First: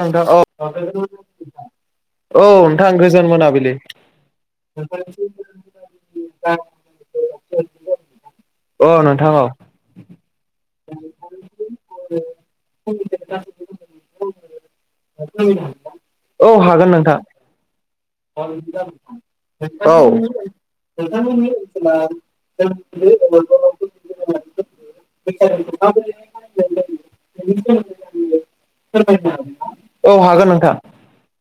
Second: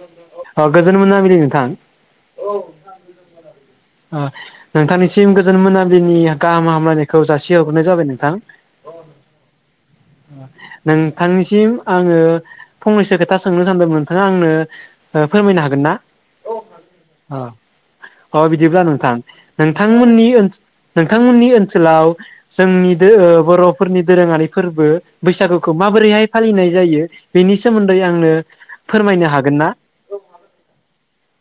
नोंथां औ अ गोजोन मोनाबिलि नोंथां। औ ओ नोंथां गोजोन मोनाबिलि नोंथांनिसिम गोजोन मोनाबिलिनि गाहाम हामलायनायखौ जासिहहरनाय जाबाय नोंथां। औ नोंथां औ नोंथांनिसिम आङो फंनैसो खोथा सोंनो सानदोंमोन नोंथाङा आंनो ओ फोरमायनो हागोन ना औ हागोन नोंथां अ बिदिब्ला नोंथां औ नोंथांमोननि ओ नोंथांमोननि ओनसोलाव जोंनि दो बर'फोरनि दोरोङारि फोर्बो बैसागुखौ माबोरैहाय फालिनाय जायो बेनि सोमोन्दै आंनो फोरमायनो हागोन ना औ हागोन नोंथां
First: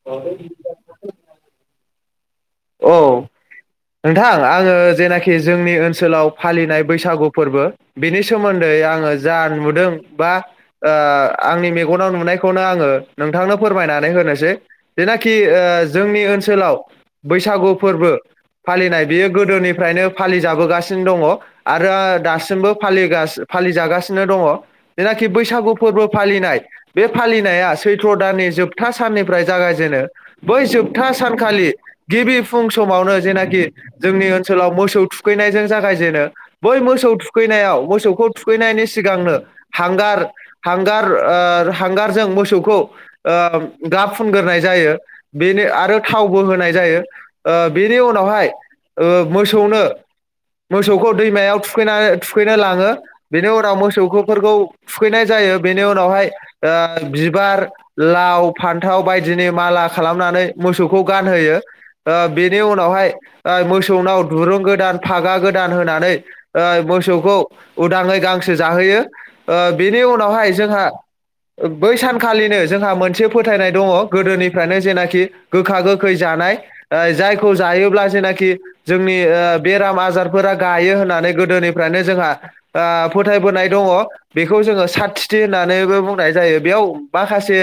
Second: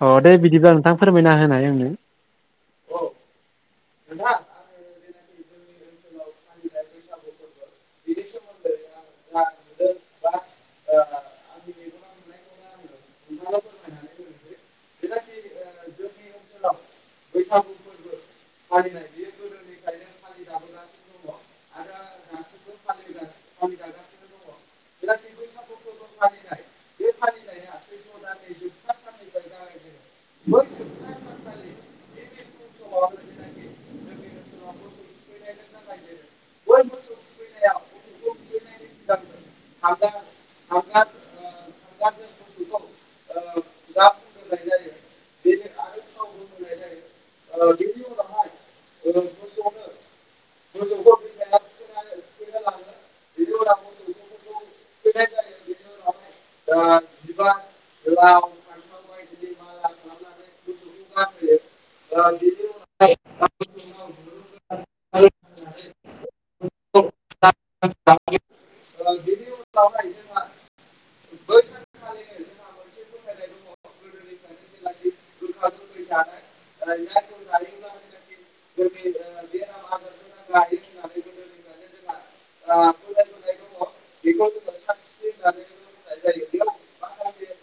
अ दे बिदिब्ला नोंथां फोरमायना होनाय आंनो औ नोंथां आङो जेनाखि खि जोंनि ओनसोलाव फालिनाय बैसागु फोर्बो बेनि सोमोन्दै आङो जा नुदों बा ओ आंनि मेगनाव नुनायखौनो आङो नोंथांनो फोरमायनानै होनोसै जेनाखि ओ जोंनि ओन्सोलाव बैसागु फोर्बो फालिनाय बियो गोदोनिफ्रायनो फालि जाबोगासिनो दङ आरो दासिमबो फालिगा-फालिजागासिनो दङ जेनाखि बैसागु फोर्बो फालिनाय बे फालिनाया सैथ्र दाननि जोबथा साननिफ्राय जागायजेनो बै जोबथा सानखालि गिबि फुं समावनो जेनाखि जोंनि ओन्सोलाव मोसौ थुखैनायजों जागायजेनो। बै मोसौ थुखैनायाव मोसौखौ थुखैनायनि सिगांनो हांगार हांगार ओ हांगारजों मोसौखौ ओ गाब फुनग्रोनाय जायो बेनो आरो थावबो होनाय जायो ओ बेनि उनावहाय ओ मोसौनो मोसौखौ दैमायाव थुखैनानै थुखैनो लाङो बेनि उनाव मोसौफोरखौ थुखैनाय जायो बेनि उनावहाय ओ बिबार लाव, फान्थाव बायदिनि माला खालामनानै मोसौखौ गानहोयो ओ बेनि उनावहाय ओ मोसौनाव दुरुं गोदान फागा गोदान होनानै ओ मोसौखौ उदाङै गांसो जाहोयो ओ बेनि उनावहाय जोंहा बै सानखालिनो जोंहा मोनसे फोथायनाय दङ गोदोनिफ्रायनो जेनाखि गोखा गोखै जानाय जायखौ जायोब्ला जेनाखि जोंनि ओ बेराम आजारफोरा गायो होननानै गोदोनिफ्रायनो जोंहा आ फोथायबोनाय दङ बेखौ जोङो सादथिथि होननानैबो बुंनाय जायो बेयाव माखासे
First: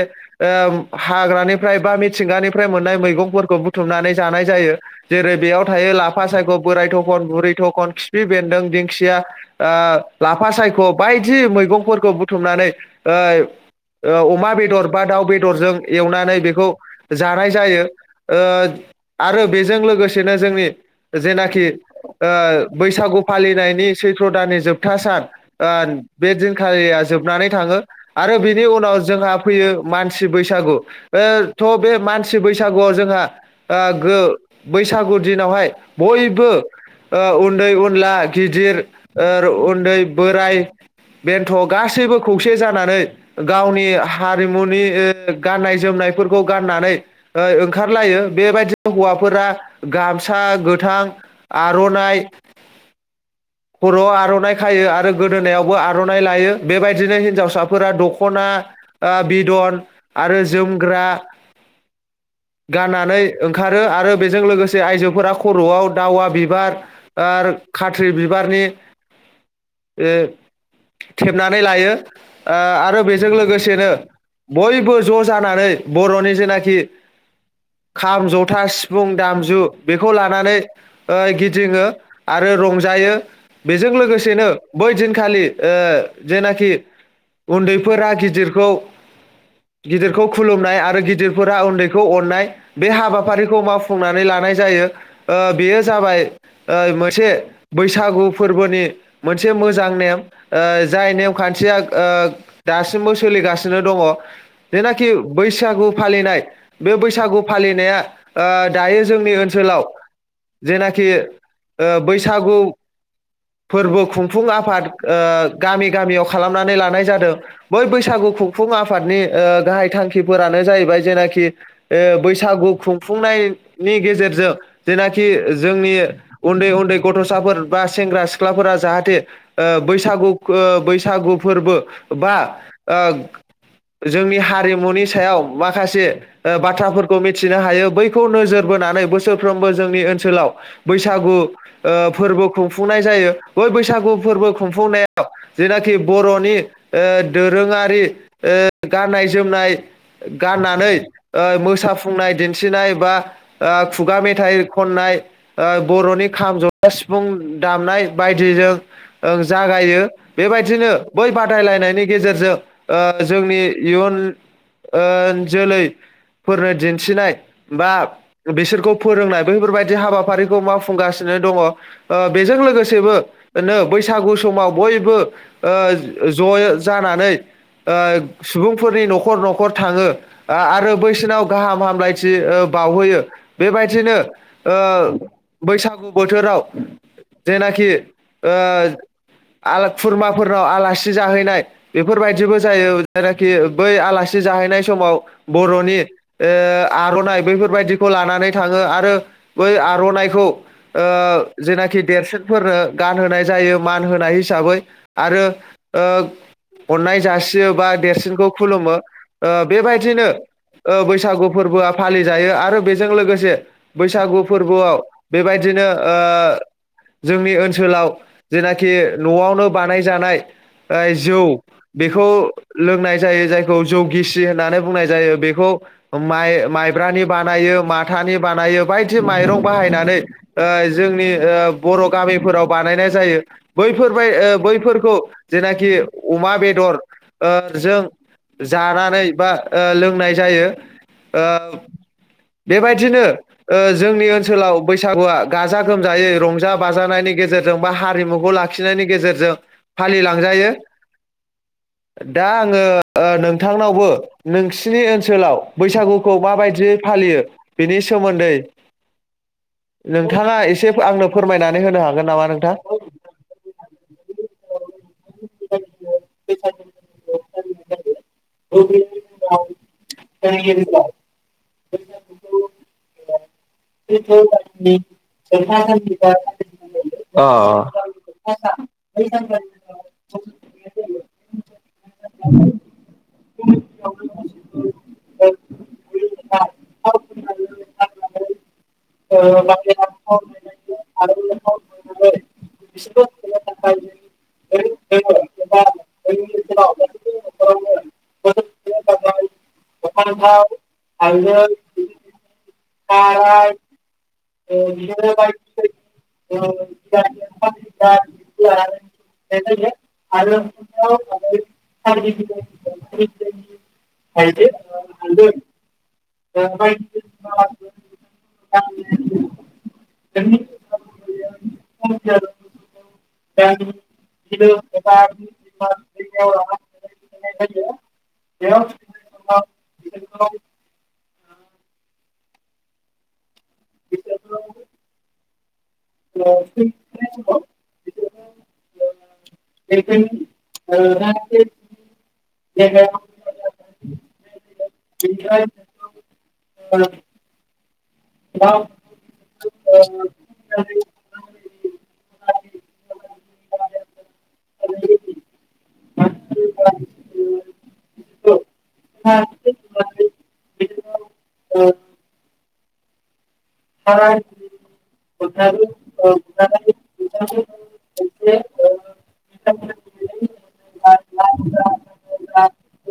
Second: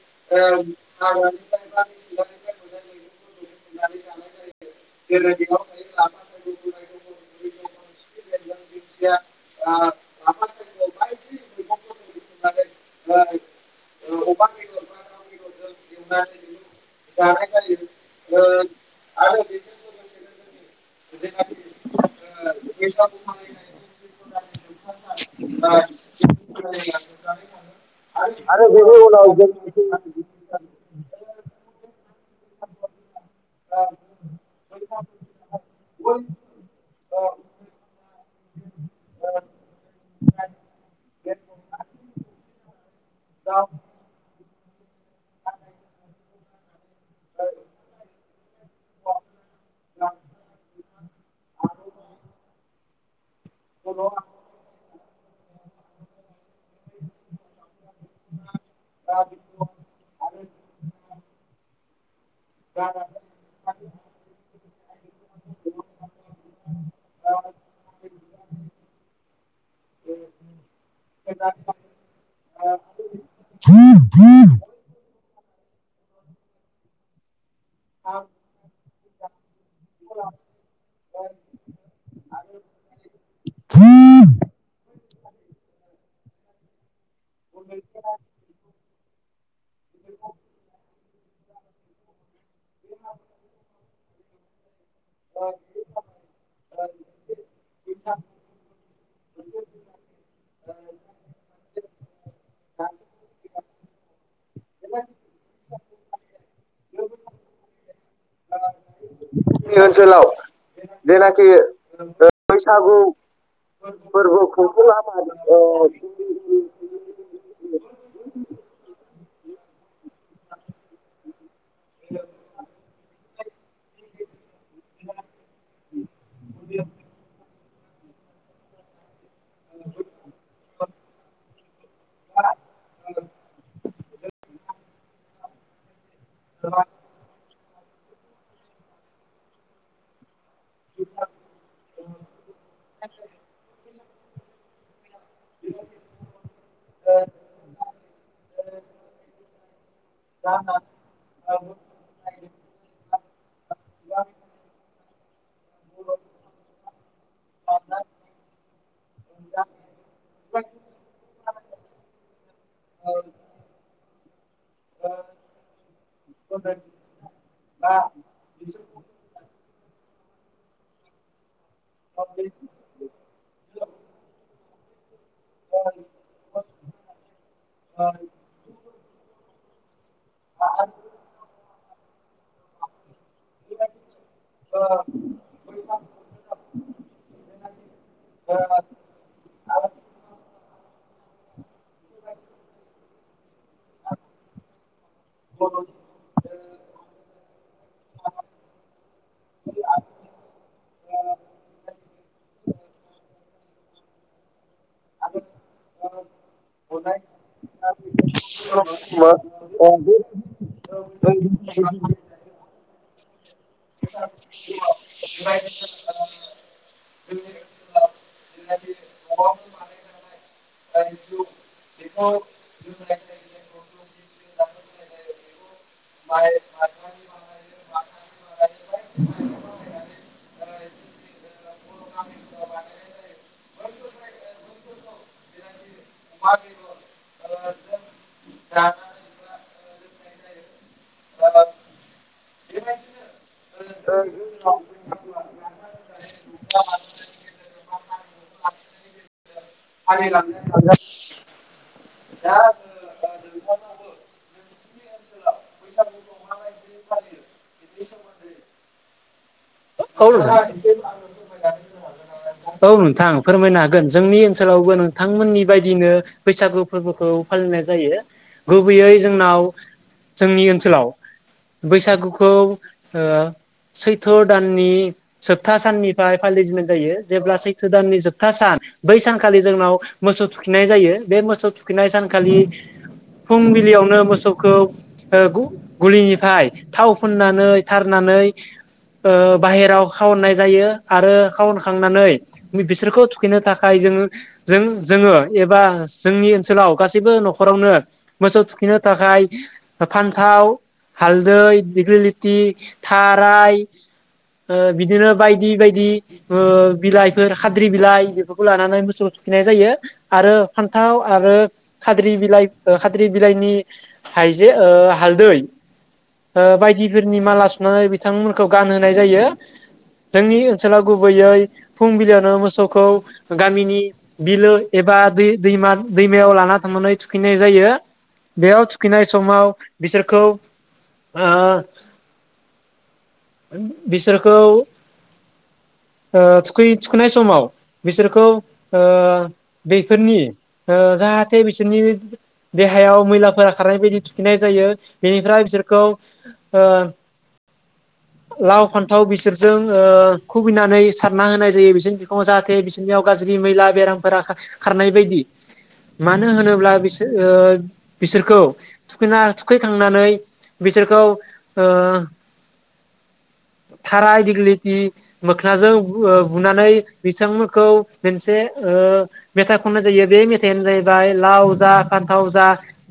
हाग्रानिफ्राय बा मिथिंगानिफ्राय मोननाय मैगंफोरखौ बुथुमनानै जानाय जायो। जेरै बेयाव थायो लाफ लाफा सायख बोराय थखन बुरै थखन खिफि बेन्दों दिंखिया ओ लाफा सायख बायदि मैगंफोरखौ बुथुमनानै ओ ओ अमा बेदर बा दाउ बेदरजों एवनानै बेखौ जानाय जायो आरो बेजों लोगोसेनो जोंनि जेनाखि ओ बैसागु फालिनायनि सैथ्र दाननि जोबथा सान ओ बे दिनखालिया जोबनानै थाङो आरो बिनि उनाव जोंहा फैयो मानसि बैसागु बे थ बे मानसि बैसागुआव जोंहा ओ ओ बैसागु दिनावहाय बयबो ओ उन्दै उनला गिदिर ओर उन्दै बोराइ बेन्थ गासैबो खौसे जानानै गावनि हारिमुनि गाननाय जोमनायफोरखौ गाननानै ओ ओंखारलायो बेबायदि हौवाफोरा गामसा गोथां, आरनाइ खरआव आरनाइ खायो आरो गोदोनायावबो आरनाइ लायो। बेबायदिनो हिन्जावसाफोरा दखना आ बिदन आरो जोमग्रा गाननानै ओंखारो आरो बेजों लोगोसे आइजोफोरा खरआव दावा बिबार आर खाथ्रि बि बारनि ओ थेनानै लायो आरो बेजों लोगोसेनो बयबो ज जानानै बरनि जेनाखि खाम जथा सिफुं दामजु बेखौ लानानै ओ गिदिङो आरो रंजायो बेजों लोगोसेनो बै दिनखालि ओ जेनाखि उन्दैफोरा गिदिरखौ गिदिरखौ खुलुमनाय आरो गिदिरफोरा उन्दैखौ अननाय बे हाबाफारिखौ मावफुंनानै लानाय जा जायो ओ बेयो जाबाय ओइ मोसे सागु फोरबोनि मोनसे मोजां नेम ओ जाय नेम खान्थिया ओ दासिमबो सोलिगासिनो दङ जेनाखि बैसागु फालिनाय बे बैसागु फालिनाया ओ दायो जोंनि ओनसोलाव जेनाखि ओ बैसागु फोरबो खुंफुं आफाद ओ गामि गामियाव खालामनानै लानाय जादों बै बैसागु खुंफुं आफादनि ओ गाहाय थांखिफोरानो जाहैबाय जेनाखि ओ बैसागु खुंफुंनायनि गेजेरजों जेनाखि जोंनि उन्दै उन्दै गथसाफोर बा सेंग्रा सिख्लाफोरा जाहाथे ओ बैसागु ओ बैसागु फोरबो बा ओ जोंनि हारिमुनि सायाव माखासे बाथ्राफोरखौ मि थिनो हायो बैखौ नोजोर बोनानै बोसोरफ्रोमबो जोंनि ओनसोलाव बैसागु ओ फोरबो खुंफुंनाय जायो बै बैसागु फोरबो खुंफुंनाय जेनाखि बर'नि ओ दोरोंङारि ओ गाननाय जोमनाय गाननानै मोसाफुंनाय दिन्थिनाय बा आ खुगा मेथाइ खननाय ओ बर'नि खाम जथा सि फुं दामनाय बायदिजों ओं जागायो बेबायदिनो बै बादायलायनायनि गेजेरजों ओ जोंनि इयुन ओ जोलैफोरनो दिन्थिनाय बा बिसोरखौ फोरोंनाय बेैफोरबाय दि हाबाफारिखौ मावफुंगासिनो दंङ। ओ बेजों लोगोसेबो ओनो बैसागु समाव बयबो ओ ज' जानानै ओ सुबुं फोरनि न'खर न'खर थाङो। आ आरो बैसिनाव गाहाम हाम ब्लायथि ओ बाउहैयो। बेबायदिनो ओ बैसागु बोथोराव जायनाखि ओ आला खुरमाफोर नाव आलासि जाहैनाय बेफोर बायदिबो जायो जायना खि बै आलासि जाहैनाय समाव बर'नि ओ आर'नाय बैफोर बायदिखौ लानानै थांङो आरो बै आर'नायखौ ओ जेना खि देरसिनफोरनो गान होनाय जायो। मान होनाय हिसाबै आरो ओ अननाय जासियो बा देरसिनखौ खुलुमो ओ बेबायदिनो ओ बैसागु फोरबोआ फालिजायो आरो बेजों लोगोसे बैसागु फोरबोआव बेबायदिनो ओ जोंनि ओनसोलाव जेनाखि नआवनो बानायजानाय जौ बेखौ लोंनाय जायो जायखौ जौ गिसि होननानै बुंनाय जायो बेखौ माय मायब्रानि बानायो माथानि बानायो बायदि मायरं बाहायनानै ओ जोंनि ओ बर'गामिफोराव बानायनाय जायो बैफोरबाय ओ बैफोरखौ जेनाखि अमा बेदर ओ जों जानानै बा ओ लोंनाय जायो। ओ। बेबायदिनो ओ जोंनि ओनसोलाव बैसागुआ गाजा गोमजायै रंजा बाजानायनि गेजेरजों बा हारिमुखौ लाखिनायनि गेजेरजों फालिलांनो फालिलांजायो हागोन। दा आङो नोंथांनावबो नोंसिनि ओनसोलाव बैसागुखौ माबायदियै फालियो बेनि सोमोन्दै औ नोंथाङा नोंथां एसे आंनो फोर औ नोंथां फोरमायनो हागोन जों ओनसोलावबो नोंथांमोननि बायदिनो बैसागु फोरबोखौ फालिनाय जायो गुबैयै जोंनाव जोंनि ओनसोलाव बैसागुखौ ओ सैथ' नि जोबथा साननिफ्राय फालिजेननाय जायो जेब्ला सैथो दाननि जोबथा सान सानखालि जोंनाव मोसौ थुखैनाय जायो बे मोसौ थुखैनाय सानखालि अ फुंबिलियावनो मोसौखौ ओ गु गुलिनिफ्राय थाव फुननानै थारनानै ओ बाहेराव खावननाय जायो आरो खावनखांनानै बिसोरखौ थुखैनो थाख खाय जोङो जों जोङो एबा जोंनि ओनसोलाव गासैबो नख'रावनो मोसौ थुखैनो थाखाय फान्थाव हालदै दिग्लिलिथि थाराय ओ बिदिनो बायदि बायदि ओ बिलाइफोर खाद्रि बिलाइ बेफोरखौ लानानै मोसौ थुखिनाय जायो आरो फान्थाव आरो खाद्रि बिलाइ खाद्रि बिलाइनि हायजे ओ हालदै ओ बायदिफोरनि माला सुनानै बिथांमोनखौ गानहोनाय जायो जोंनि ओनसोलाव गुबैयै फुंबिलियावनो मोसौखौ गामिनि बिलो एबा दै दैमा दैमायाव लाना थांनानै थुखैनाय जायो बेयाव थुखैनाय समाव बिसोरखौ ओह बिसोरखौ ओ थुखैै थुखैनाय समाव बिसोरखौ ओ बेफोरनि ओ जाहाथे बिसोरनि देहायाव मैलाफोरा खारनाय बायदि थुखैनाय जायो बेनिफ्राय बिसोरखौ ओ लाव फान्थाव बिसोरजों ओ खुबैनानै सारना होनाय जायो बिसोरनि बिखुङाव जाहाथे बिसोरनियाव गाज्रि मैला बेरामफोरा खार खारनाय बायदि मानो होनोब्ला बिसो ओ बिसोरखौ थुखैना थुखैखांनानै बिसोरखौ ओ थाराय दिगलिटि मोख्नाजों बु ओ बुनानै बिथांमोनखौ मोनसे ओ मेथाइ खननाय जायो बे मेथायानो जाहैबाय लाव जा फान्थाव जा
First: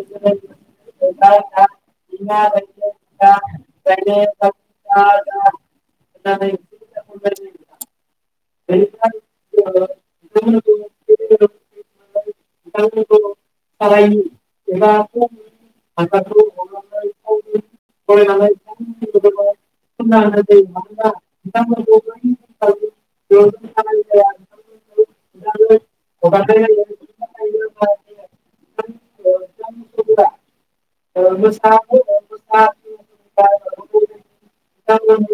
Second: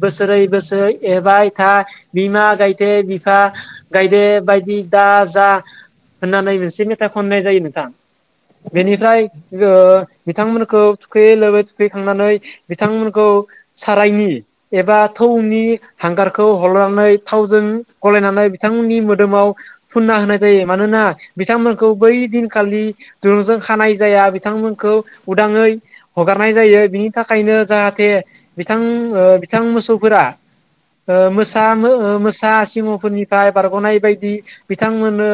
बोसोरै बोसोरै एरबाय था बिमा गायदे बिफा गायदे बाय [unintelligible] जा होननानै मोनसे मेथाइ खननाय जायो नोंथां। बेनिफ्राय ओ बिथांमोनखौ थुखैयै लोबै थुखैखांनानै बिथांमोनखौ सारायनि एबा थौनि हांगारखौ हलनानै थावजों गलायनानै बिथांमोननि मो दोमाव [inaudible] फुनना होनाय जायो मानोना बिथांमोनखौ बै दिनखालि दुरुंजों खानाय जाया बिथांमोनखौ उदाङै हगारनाय जायो बिनि थाखायनो जाहाथे बिथां ओ बिथां मोसौफोरा ओ मोसा ओ मोसा सिंहफोरनिफ्राय बारगनाय बायदि बिथांमोननो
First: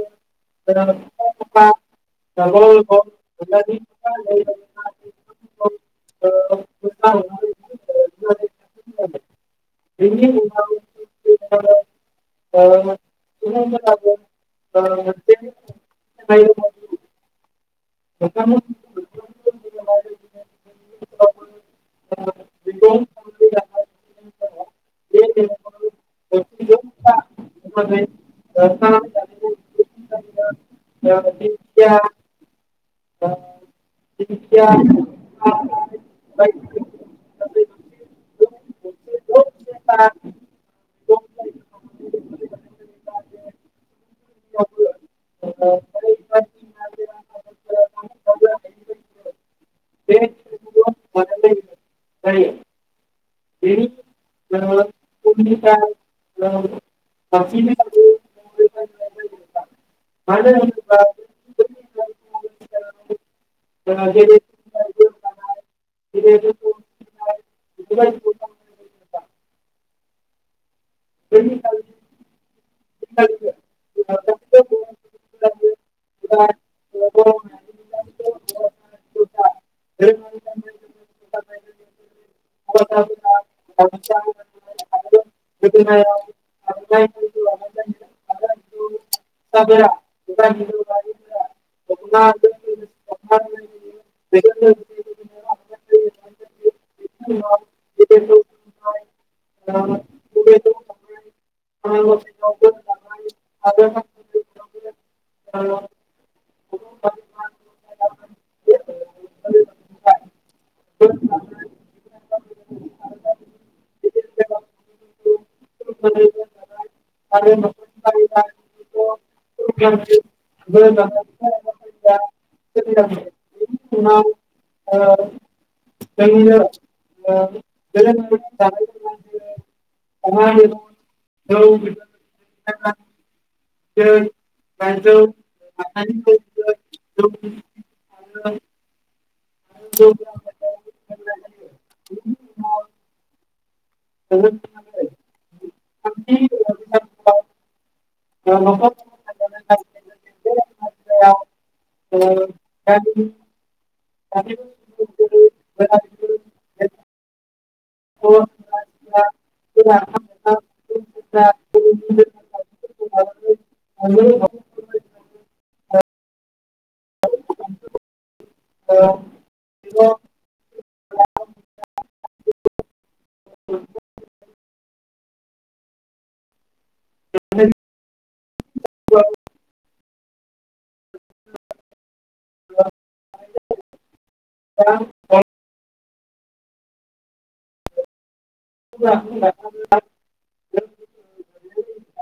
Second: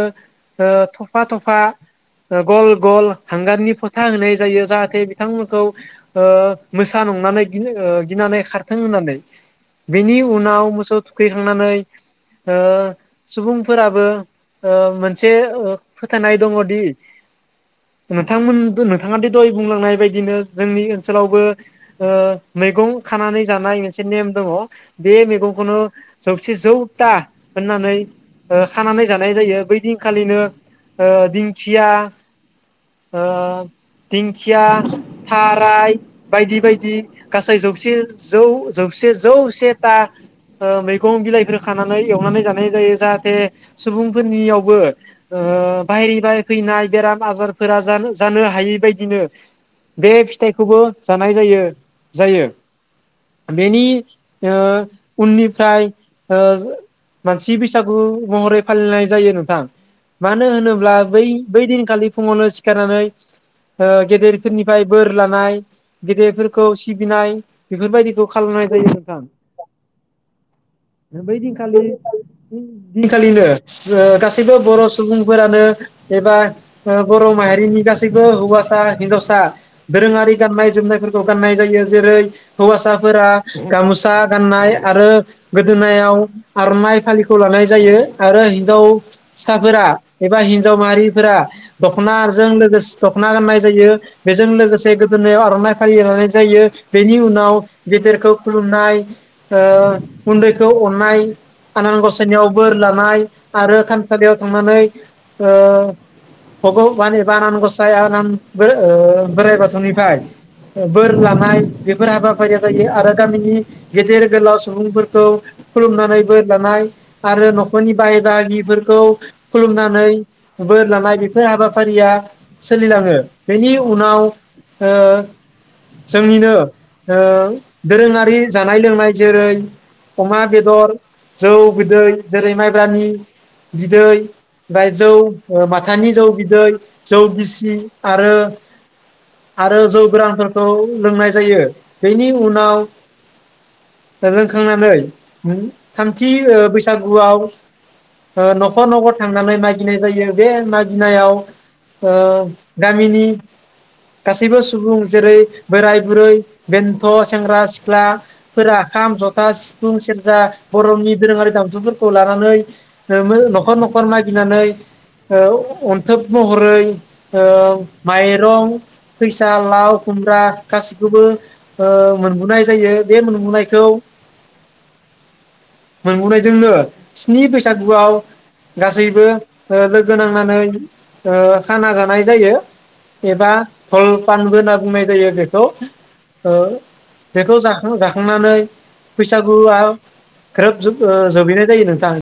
ओ थफा थफा ओ गल गल हांगारनि फोथा होनाय जायो जाहाथे बिथांमोनखौ ओ मोसा नंनानै ओ गिनानै खारथों होननानै बेनि उनाव मोसौ थुखैखांनानै ओ सुबुं फोराबो ओ मोनसे ओ फोथायनाय दङदि नोंथांमोन नोंथाङा दि दय बुंलांनाय बायदिनो जोंनि ओनसोलावबो ओ मैगं खानानै जानाय मोनसे नेम दङ बे मैगंखौनो जौसे जौता होननानै ओ खानानै जानाय जायो बै दिनखालिनो ओ दिंखिया ओ दिंखिया थाराय बायदि बायदि गासै जौसे जौ जौसे जौ सेता ओ मैगं बिलाइफोर खानानै एवनानै जानाय जायो जाहा थे सुबुंफोरनियावबो ओ बाहेरनिफाय फैनाय बेराम आजारफोरा जानो जानो हायि बादिनो बे फिथाइखौबो जानाय जायो जायो बेनि ओ उननिफ्राय ओ मानसि बैसागु गु महरै फालिनाय जायो नोंथां मानो होनोब्ला बै बै दिनखालि फुङावनो सिखारनानै ओ गेदेरफोरनिफ्राय बोर लानाय गेदेरफोरखौ सिबिनाय बेफोरबायदिखौ खालामनाय जायो नोंथां बैदिनखालि दिनखालिनो ओ गासैबो बर सुबुंफोरानो एबा ओ बर माहारिनि गासैबो हौवासा हिन्जावसा दोरोङारि गाननाय जोमनायफोरखौ गाननाय जायो जेरै हौवासाफोरा गामोसा गाननाय आरो गोदोनायाव आरनाय खौ लानाय जायो आरो हिनजाव साफोरा एबा हिनजाव माहारिफोरा दखनाजों लोगोसे दखना गाननाय जायो बेजों लोगोसे गोदोनायाव [unintelligible] जायो बेनि उनाव गेदेरखौ खुलुमनाय ओ उन्दैखौ अननाय आनान ग नियाव बोर लानाय आरो थानसालियाव थांनानै ओ फगबान एबा आनान गसाइ आनान बो ओ बोराइ बाथौनिफ्राय बोर लानाय बेफोर हाबाफारिया जायो आरो गामिनि गेदेर गोलाव सुबुंफोरखौ खुलुमनानै बोर लानाय। आरो नखरनि बाइ गागिफोरखौ खुलुमनानै बोर लानाय बेफोर हाबा फारिया सोलिलाङो बेनि उनाव ओ जोंनिनो ओ दोरोङारि जानाय लोंनाय जेरै अमा बेदर जौ बिदै जेरै माइब्रानि बिदै फाय जौ ओ माथानि जौ बिदै जौ गिसि आरो आरो जौ गोरानफोरखौ लोंनाय जायो बेनि उनाव लोंखांनानै थामथिओ। बैसागुआव। ओ नखर नखर थांनानै मा गिनाय जायो बे मा गिनायाव ओ। गामिनि गासैबो सुबुं। जेरै बोराय बुरै बेन्थ सेंग्रा सिख्लाफोरा खाम जथा सिफुं सेरजा बरनि दोरोङारि। दामजुफोरखौ लानानै न'खर न'खर मागिनानै ओ अन्थोब महरै ओ माइरं फैसा लाव, खुमब्रा गासिखौबो ओ मोनबोनाय जायो बे मोनबोनायखौ मोनबोनाय जोंनो। स्नि बैसागुआव गासैबो ओ लोगो नांनानै ओ खाना जानाय जायो एबा हल पानबो होनना बुंनाय जायो बेखौ। ओ बेखौ जाखां-जाखांनानै। फैसागु आ ग्रोब ज ओ जोबहैनाय जायो नोंथां।